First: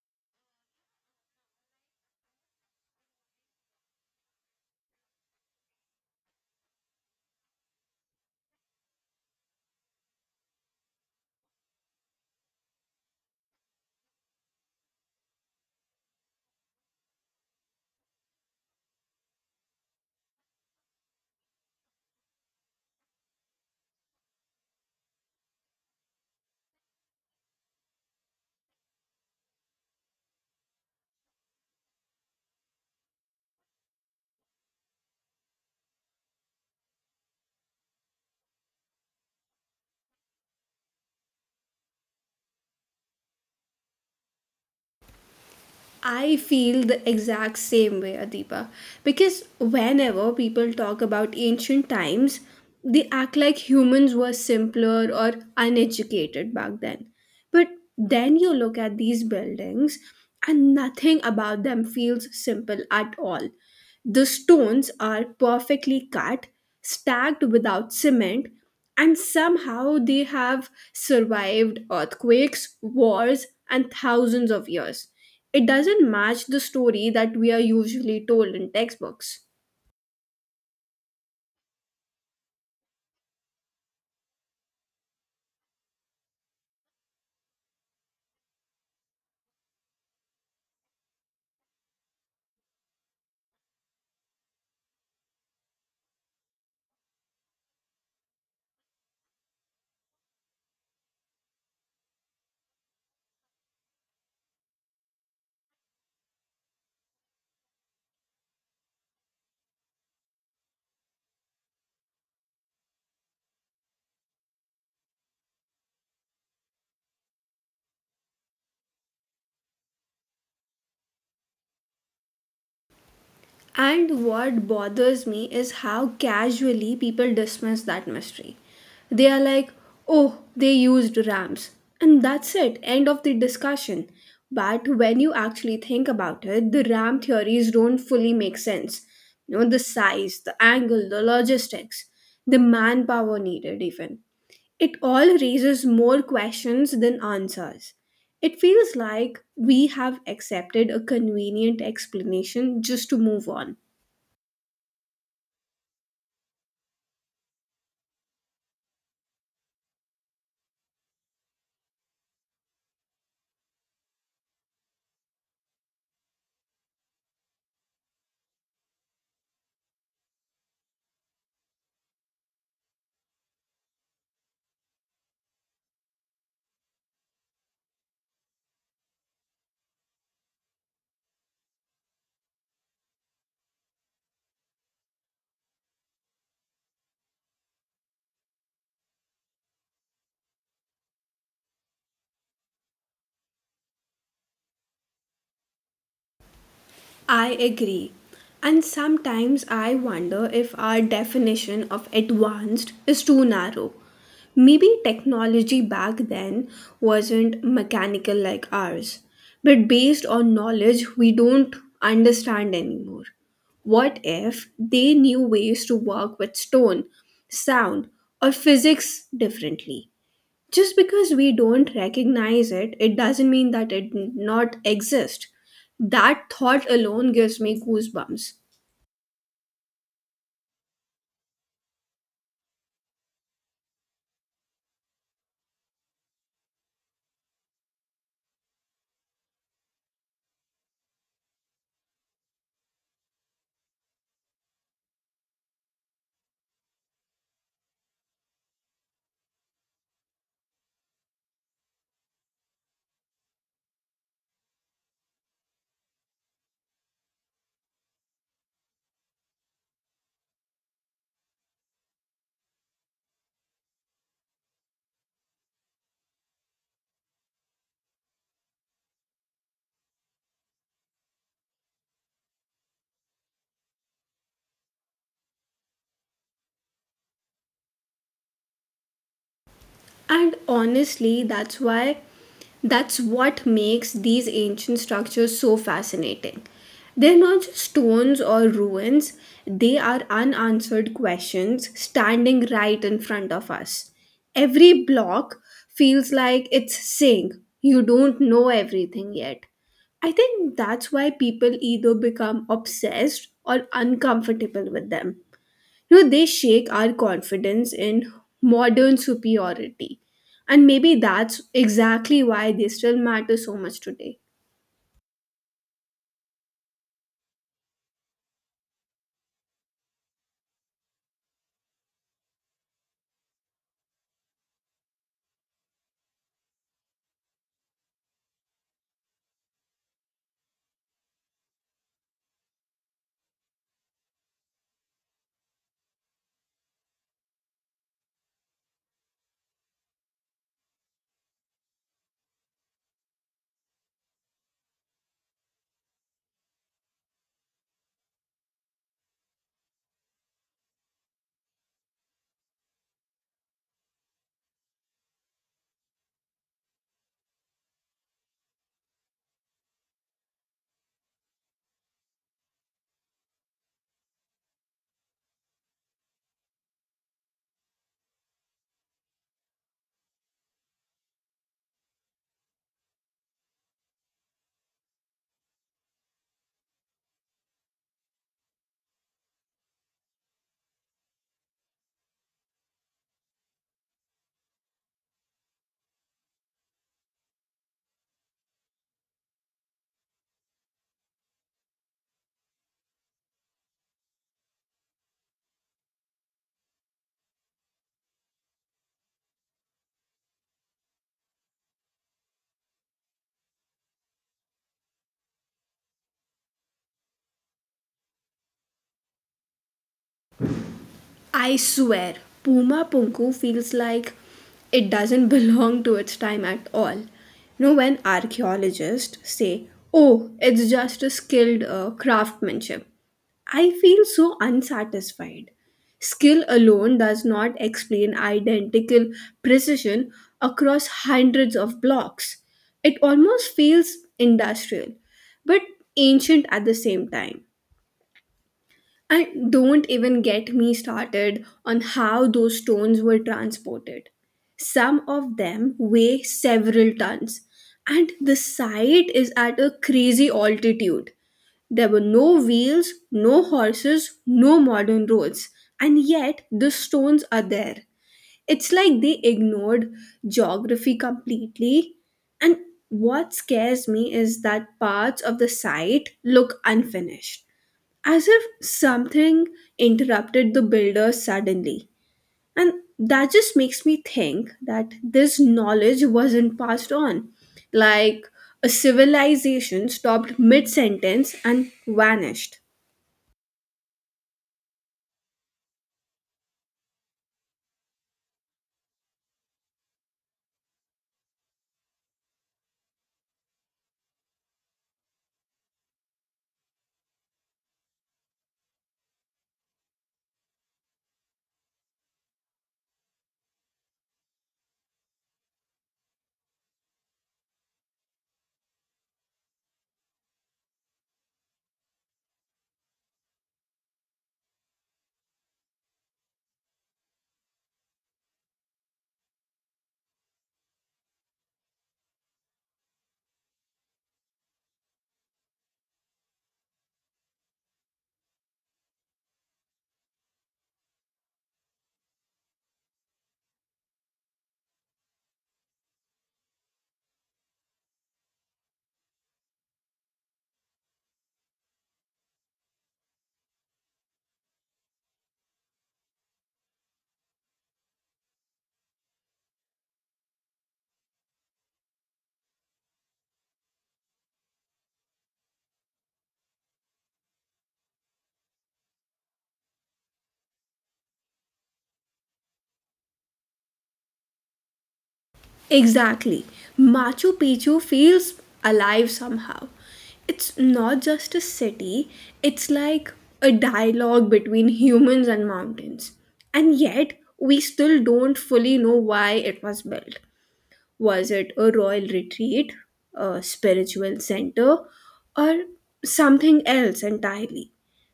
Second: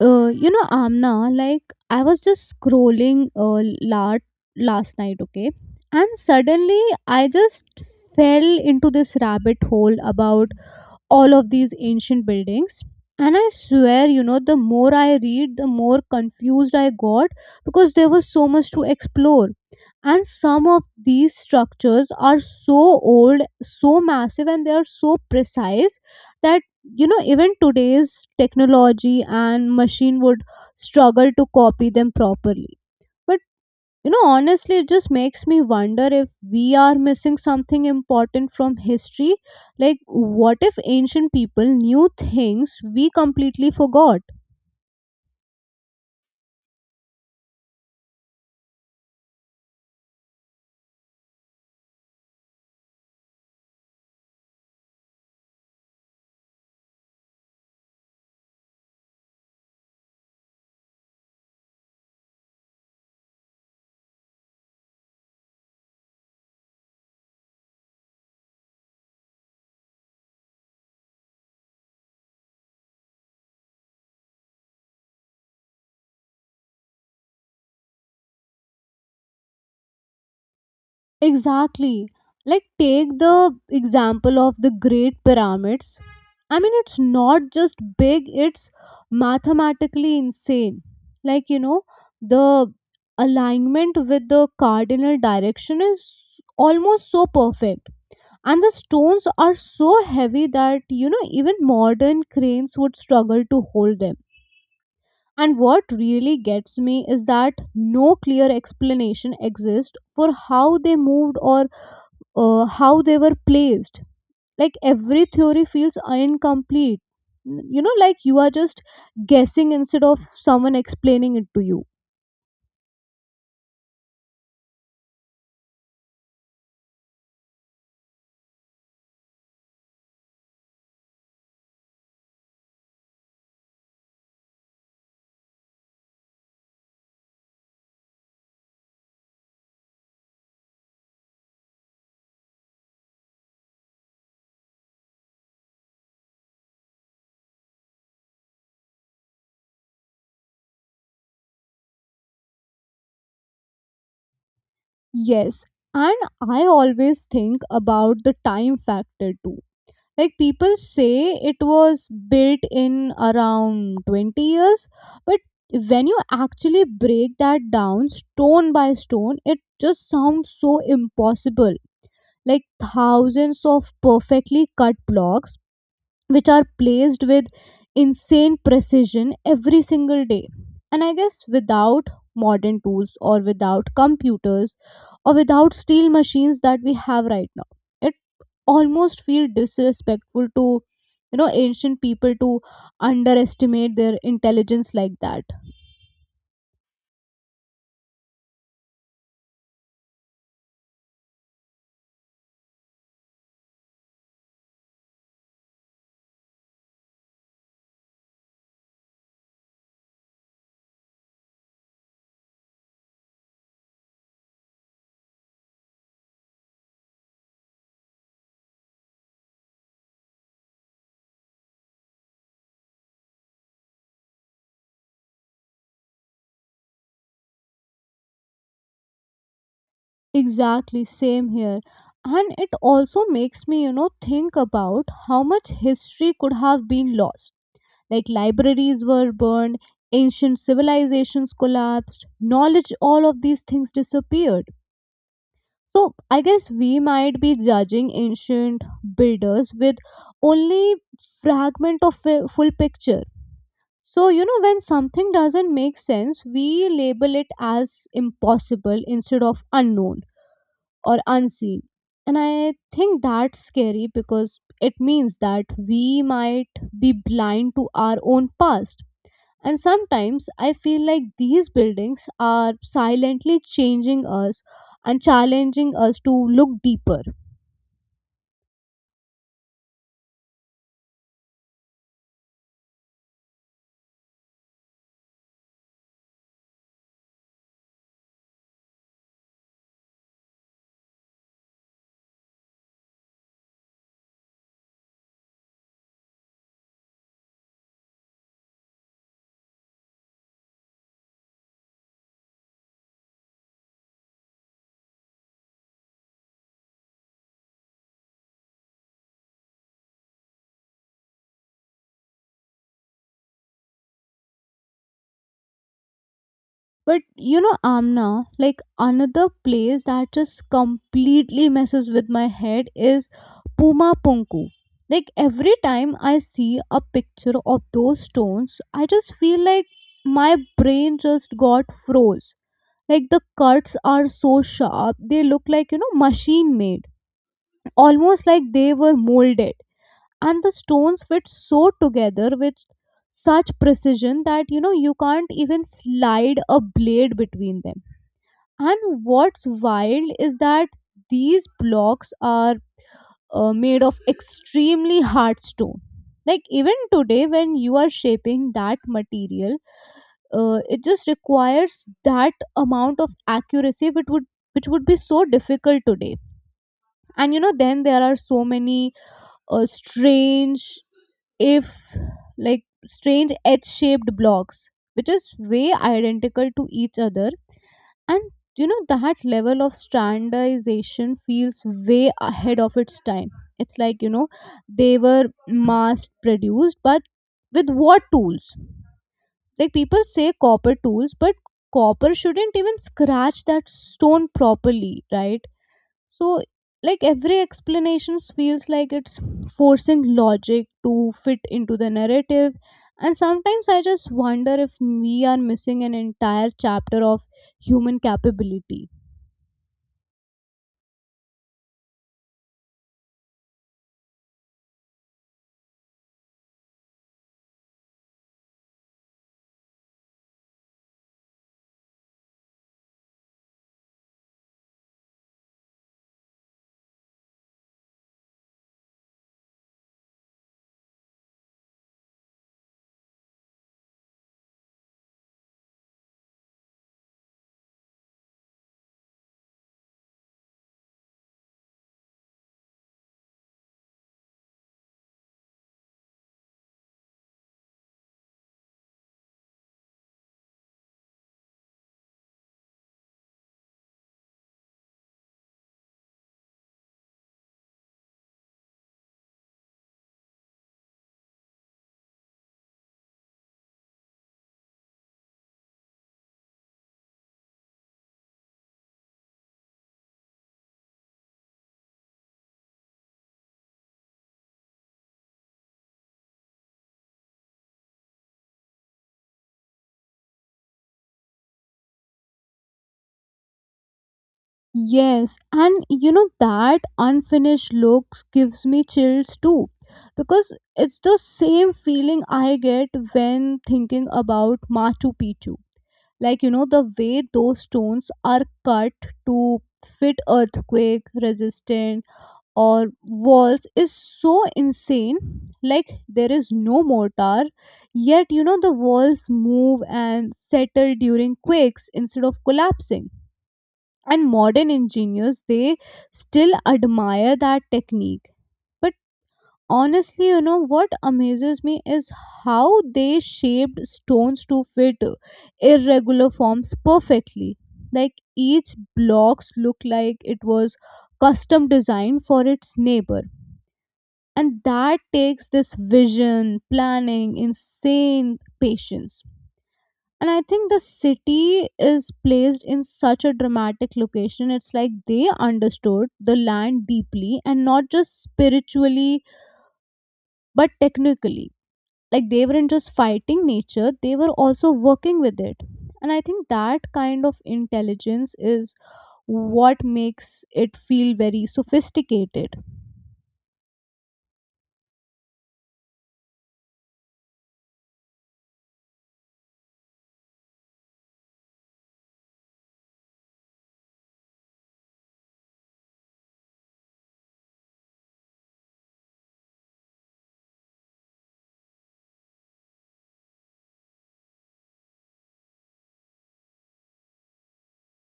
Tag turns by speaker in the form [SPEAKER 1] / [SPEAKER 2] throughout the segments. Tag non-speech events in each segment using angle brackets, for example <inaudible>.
[SPEAKER 1] You know, Amna, like, I was just scrolling last night, okay, and suddenly I just fell into this rabbit hole about all of these ancient buildings. And I swear, you know, the more I read, the more confused I got, because there was so much to explore. And some of these structures are so old, so massive, and they are so precise that, you know, even today's technology and machine would struggle to copy them properly. But, you know, honestly, it just makes me wonder if we are missing something important from history. Like, what if ancient people knew things we completely forgot?
[SPEAKER 2] I feel the exact same way, Adipa. Because whenever people talk about ancient times, they act like humans were simpler or uneducated back then. But then you look at these buildings, and nothing about them feels simple at all. The stones are perfectly cut, stacked without cement, and somehow they have survived earthquakes, wars, and thousands of years. It doesn't match the story that we are usually told in textbooks.
[SPEAKER 1] Exactly. Like, take the example of the Great Pyramids. I mean, it's not just big, it's mathematically insane. Like, you know, the alignment with the cardinal direction is almost so perfect, and the stones are so heavy that, you know, even modern cranes would struggle to hold them. And what really gets me is that no clear explanation exists for how they moved or how they were placed. Like every theory feels incomplete. You know, like you are just guessing instead of someone explaining it to you.
[SPEAKER 2] And what bothers me is how casually people dismiss that mystery. They are like, oh, they used ramps. And that's it, end of the discussion. But when you actually think about it, the RAM theories don't fully make sense. You know, the size, the angle, the logistics, the manpower needed, even. It all raises more questions than answers. It feels like we have accepted a convenient explanation just to move on.
[SPEAKER 1] Yes, and I always think about the time factor too. Like, people say it was built in around 20 years, but when you actually break that down stone by stone, it just sounds so impossible. Like thousands of perfectly cut blocks, which are placed with insane precision every single day. And I guess without modern tools, or without computers, or without steel machines that we have right now, almost feel disrespectful to, you know, ancient people, to underestimate their intelligence like that.
[SPEAKER 2] I agree. And sometimes I wonder if our definition of advanced is too narrow. Maybe technology back then wasn't mechanical like ours, but based on knowledge we don't understand anymore. What if they knew ways to work with stone, sound, or physics differently? Just because we don't recognize it, it doesn't mean that it not exist. That thought alone gives me goosebumps.
[SPEAKER 1] Exactly, same here. And it also makes me, you know, think about how much history could have been lost. Like, libraries were burned, ancient civilizations collapsed, knowledge, all of these things disappeared. So I guess we might be judging ancient builders with only fragment of a full picture. So, you know, when something doesn't make sense, we label it as impossible instead of unknown or unseen. And I think that's scary, because it means that we might be blind to our own past. And sometimes I feel like these buildings are silently changing us and challenging us to look deeper.
[SPEAKER 2] And honestly, that's why that's what makes these ancient structures so fascinating. They're not just stones or ruins, they are unanswered questions standing right in front of us. Every block feels like it's saying, "You don't know everything yet." I think that's why people either become obsessed or uncomfortable with them. You know, they shake our confidence in modern superiority. And maybe that's exactly why they still matter so much today.
[SPEAKER 1] But you know, Amna, like, another place that just completely messes with my head is Puma Punku. Like every time I see a picture of those stones, I just feel like my brain just got froze. Like the cuts are so sharp, they look like, you know, machine made, almost like they were molded. And the stones fit so together with such precision that, you know, you can't even slide a blade between them. And what's wild is that these blocks are made of extremely hard stone. Like, even today, when you are shaping that material, it just requires that amount of accuracy which would, which would be so difficult today. And you know, then there are so many strange, if like, strange h-shaped blocks which is way identical to each other. And you know, that level of standardization feels way ahead of its time. It's like, you know, they were mass produced, but with what tools? Like, people say copper tools, but copper shouldn't even scratch that stone properly, right? So, like, every explanation feels like it's forcing logic to fit into the narrative. And sometimes I just wonder if we are missing an entire chapter of human capability.
[SPEAKER 2] I swear, Puma Punku feels like it doesn't <laughs> belong to its time at all. You know, when archaeologists say, oh, it's just a skilled craftsmanship, I feel so unsatisfied. Skill alone does not explain identical precision across hundreds of blocks. It almost feels industrial, but ancient at the same time. And don't even get me started on how those stones were transported. Some of them weigh several tons, and the site is at a crazy altitude. There were no wheels, no horses, no modern roads, and yet the stones are there. It's like they ignored geography completely. And what scares me is that parts of the site look unfinished, as if something interrupted the builder suddenly. And that just makes me think that this knowledge wasn't passed on. Like a civilization stopped mid sentence and vanished.
[SPEAKER 1] Yes, and you know that unfinished look gives me chills too, because it's the same feeling I get when thinking about Machu Picchu. Like, you know, the way those stones are cut to fit earthquake resistant or walls is so insane. Like, there is no mortar, yet, you know, the walls move and settle during quakes instead of collapsing. And modern engineers, they still admire that technique. But honestly, you know what amazes me is how they shaped stones to fit irregular forms perfectly. Like each blocks look like it was custom designed for its neighbor. And that takes this vision, planning, insane patience. And I think the city is placed in such a dramatic location. It's like they understood the land deeply, and not just spiritually, but technically. Like they weren't just fighting nature, they were also working with it. And I think that kind of intelligence is what makes it feel very sophisticated.
[SPEAKER 2] Exactly. Machu Picchu feels alive somehow. It's not just a city, it's like a dialogue between humans and mountains. And yet, we still don't fully know why it was built. Was it a royal retreat, a spiritual center, or something else entirely?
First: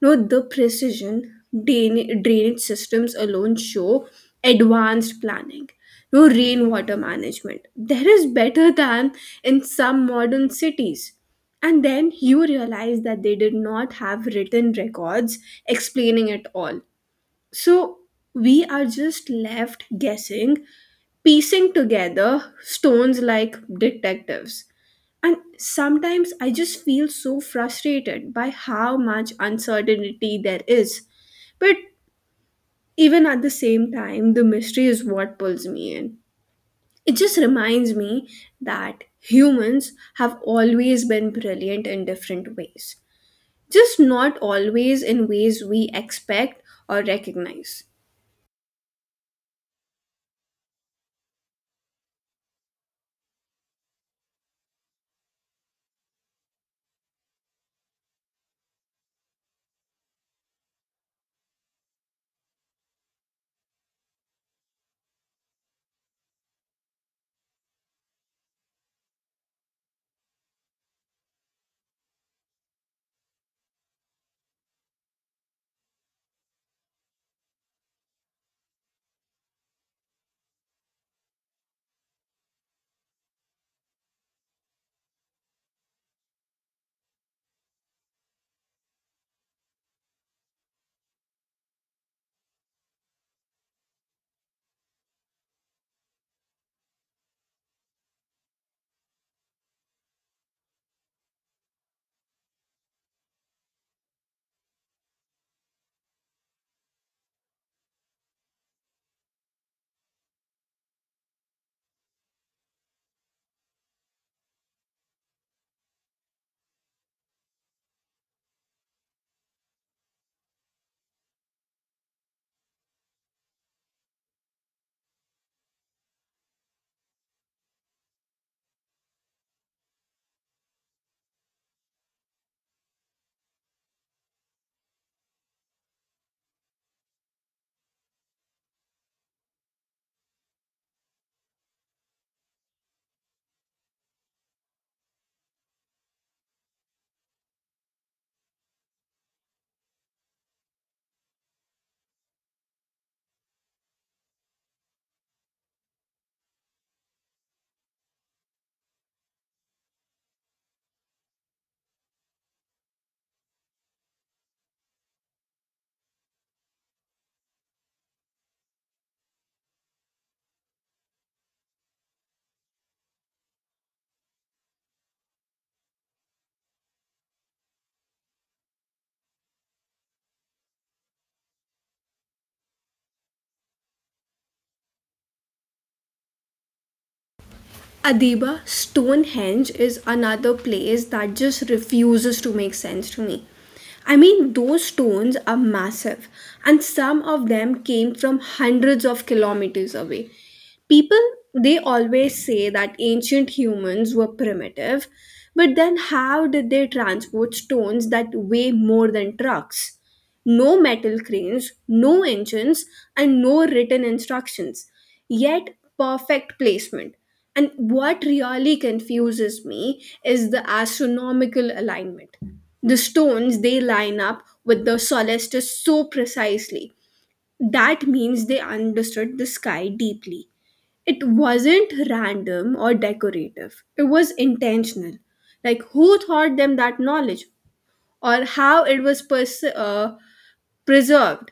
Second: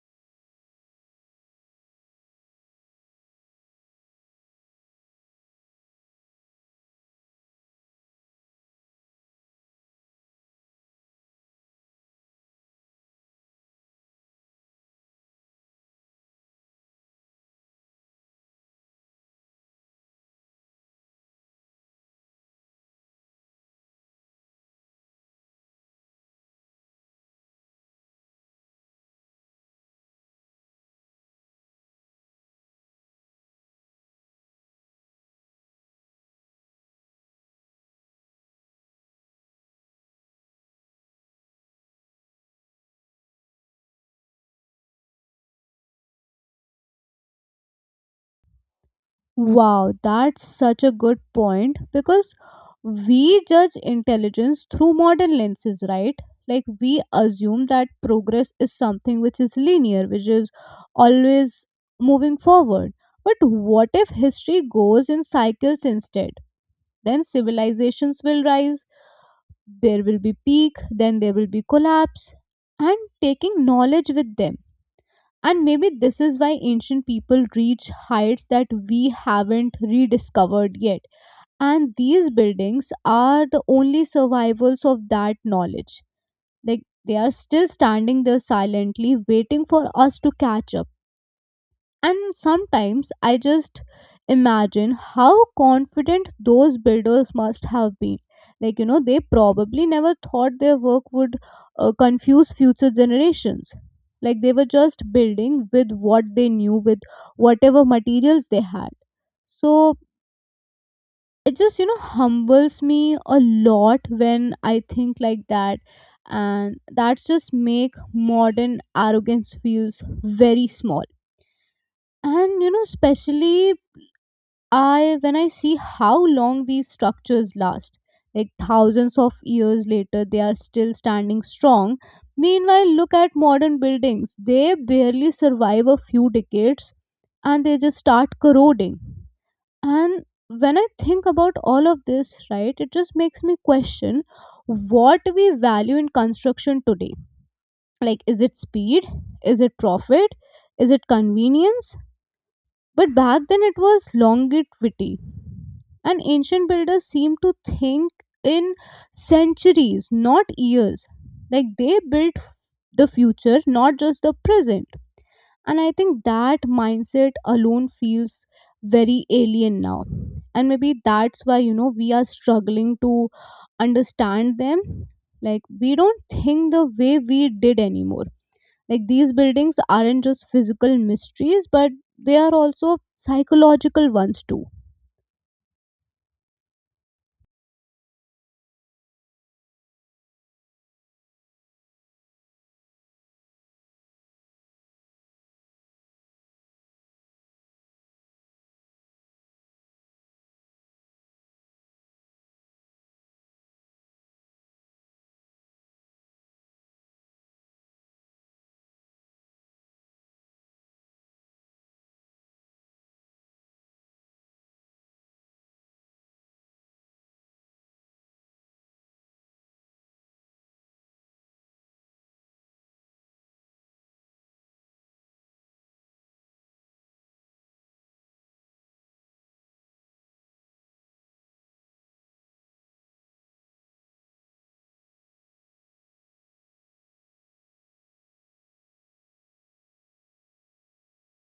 [SPEAKER 2] No, the precision drainage systems alone show advanced planning. No rainwater management. There is better than in some modern cities. And then you realize that they did not have written records explaining it all. So we are just left guessing, piecing together stones like detectives. And sometimes I just feel so frustrated by how much uncertainty there is. But even at the same time, the mystery is what pulls me in. It just reminds me that humans have always been brilliant in different ways, just not always in ways we expect or recognize.
[SPEAKER 1] Wow, that's such a good point, because we judge intelligence through modern lenses, right? Like we assume that progress is something which is linear, which is always moving forward. But what if history goes in cycles instead? Then civilizations will rise, there will be peak, then there will be collapse, and taking knowledge with them. And maybe this is why ancient people reach heights that we haven't rediscovered yet. And these buildings are the only survivals of that knowledge. Like they are still standing there silently, waiting for us to catch up. And sometimes I just imagine how confident those builders must have been. Like, you know, they probably never thought their work would confuse future generations. Like, they were just building with what they knew, with whatever materials they had. So it just, you know, humbles me a lot when I think like that. And that's just make modern arrogance feels very small. And you know, especially I when I see how long these structures last, like thousands of years later, they are still standing strong. Meanwhile, look at modern buildings; they barely survive a few decades, and they just start corroding. And when I think about all of this, right, it just makes me question what we value in construction today. Like, is it speed? Is it profit? Is it convenience? But back then it was longevity. And ancient builders seemed to think in centuries, not years. Like they built the future, not just the present. And I think that mindset alone feels very alien now. And maybe that's why, you know, we are struggling to understand them. Like we don't think the way we did anymore. Like these buildings aren't just physical mysteries, but they are also psychological ones too.
[SPEAKER 2] Adiba, Stonehenge is another place that just refuses to make sense to me. I mean, those stones are massive, and some of them came from hundreds of kilometers away. People they always say that ancient humans were primitive, but then how did they transport stones that weigh more than trucks? No metal cranes, no engines, and no written instructions, yet perfect placement. And what really confuses me is the astronomical alignment. The stones, they line up with the solstice so precisely. That means they understood the sky deeply. It wasn't random or decorative, it was intentional. Like, who taught them that knowledge, or how it was preserved?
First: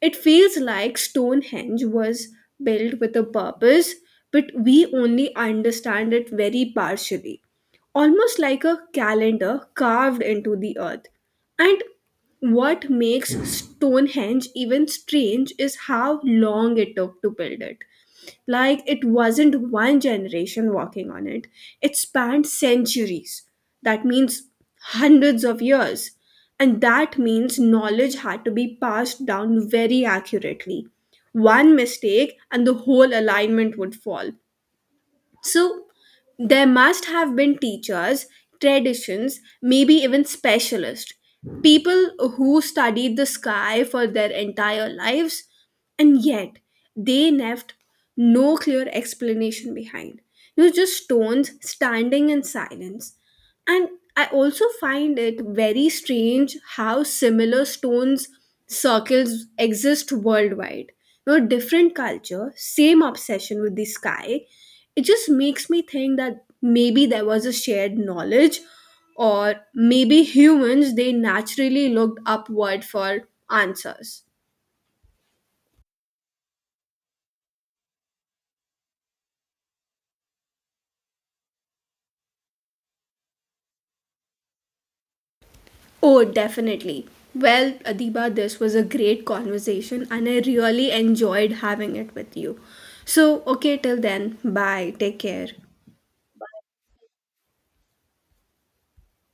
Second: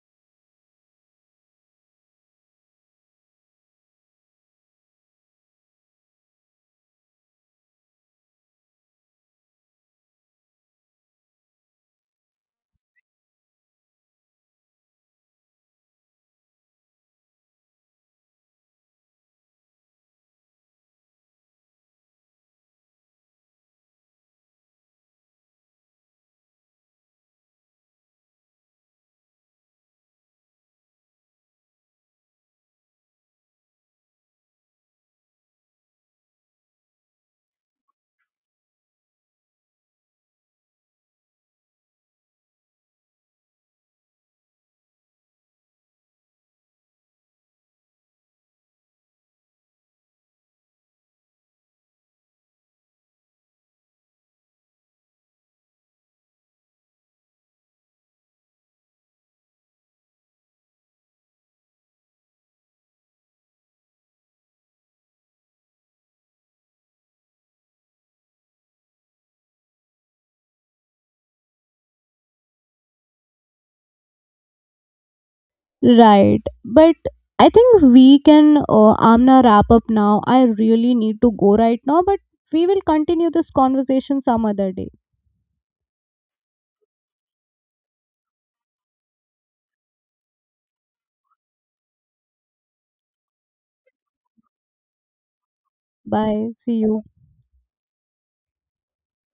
[SPEAKER 2] It feels like Stonehenge was built with a purpose, but we only understand it very partially. Almost like a calendar carved into the earth. And what makes Stonehenge even strange is how long it took to build it. Like, it wasn't one generation working on it, it spanned centuries. That means hundreds of years. And that means knowledge had to be passed down very accurately. One mistake and the whole alignment would fall. So there must have been teachers, traditions, maybe even specialists, people who studied the sky for their entire lives, and yet they left no clear explanation behind. You know, just stones standing in silence. And I also find it very strange how similar stones circles exist worldwide. You know, different culture, same obsession with the sky, it just makes me think that maybe there was a shared knowledge, or maybe humans they naturally looked upward for answers.
[SPEAKER 1] Right. But I think we can, Amna, wrap up now. I really need to go right now, but we will continue this conversation some other day.
[SPEAKER 2] Oh, definitely. Well, Adiba, this was a great conversation and I really enjoyed having it with you. So okay, till then, bye, take care.
[SPEAKER 1] Bye. See you.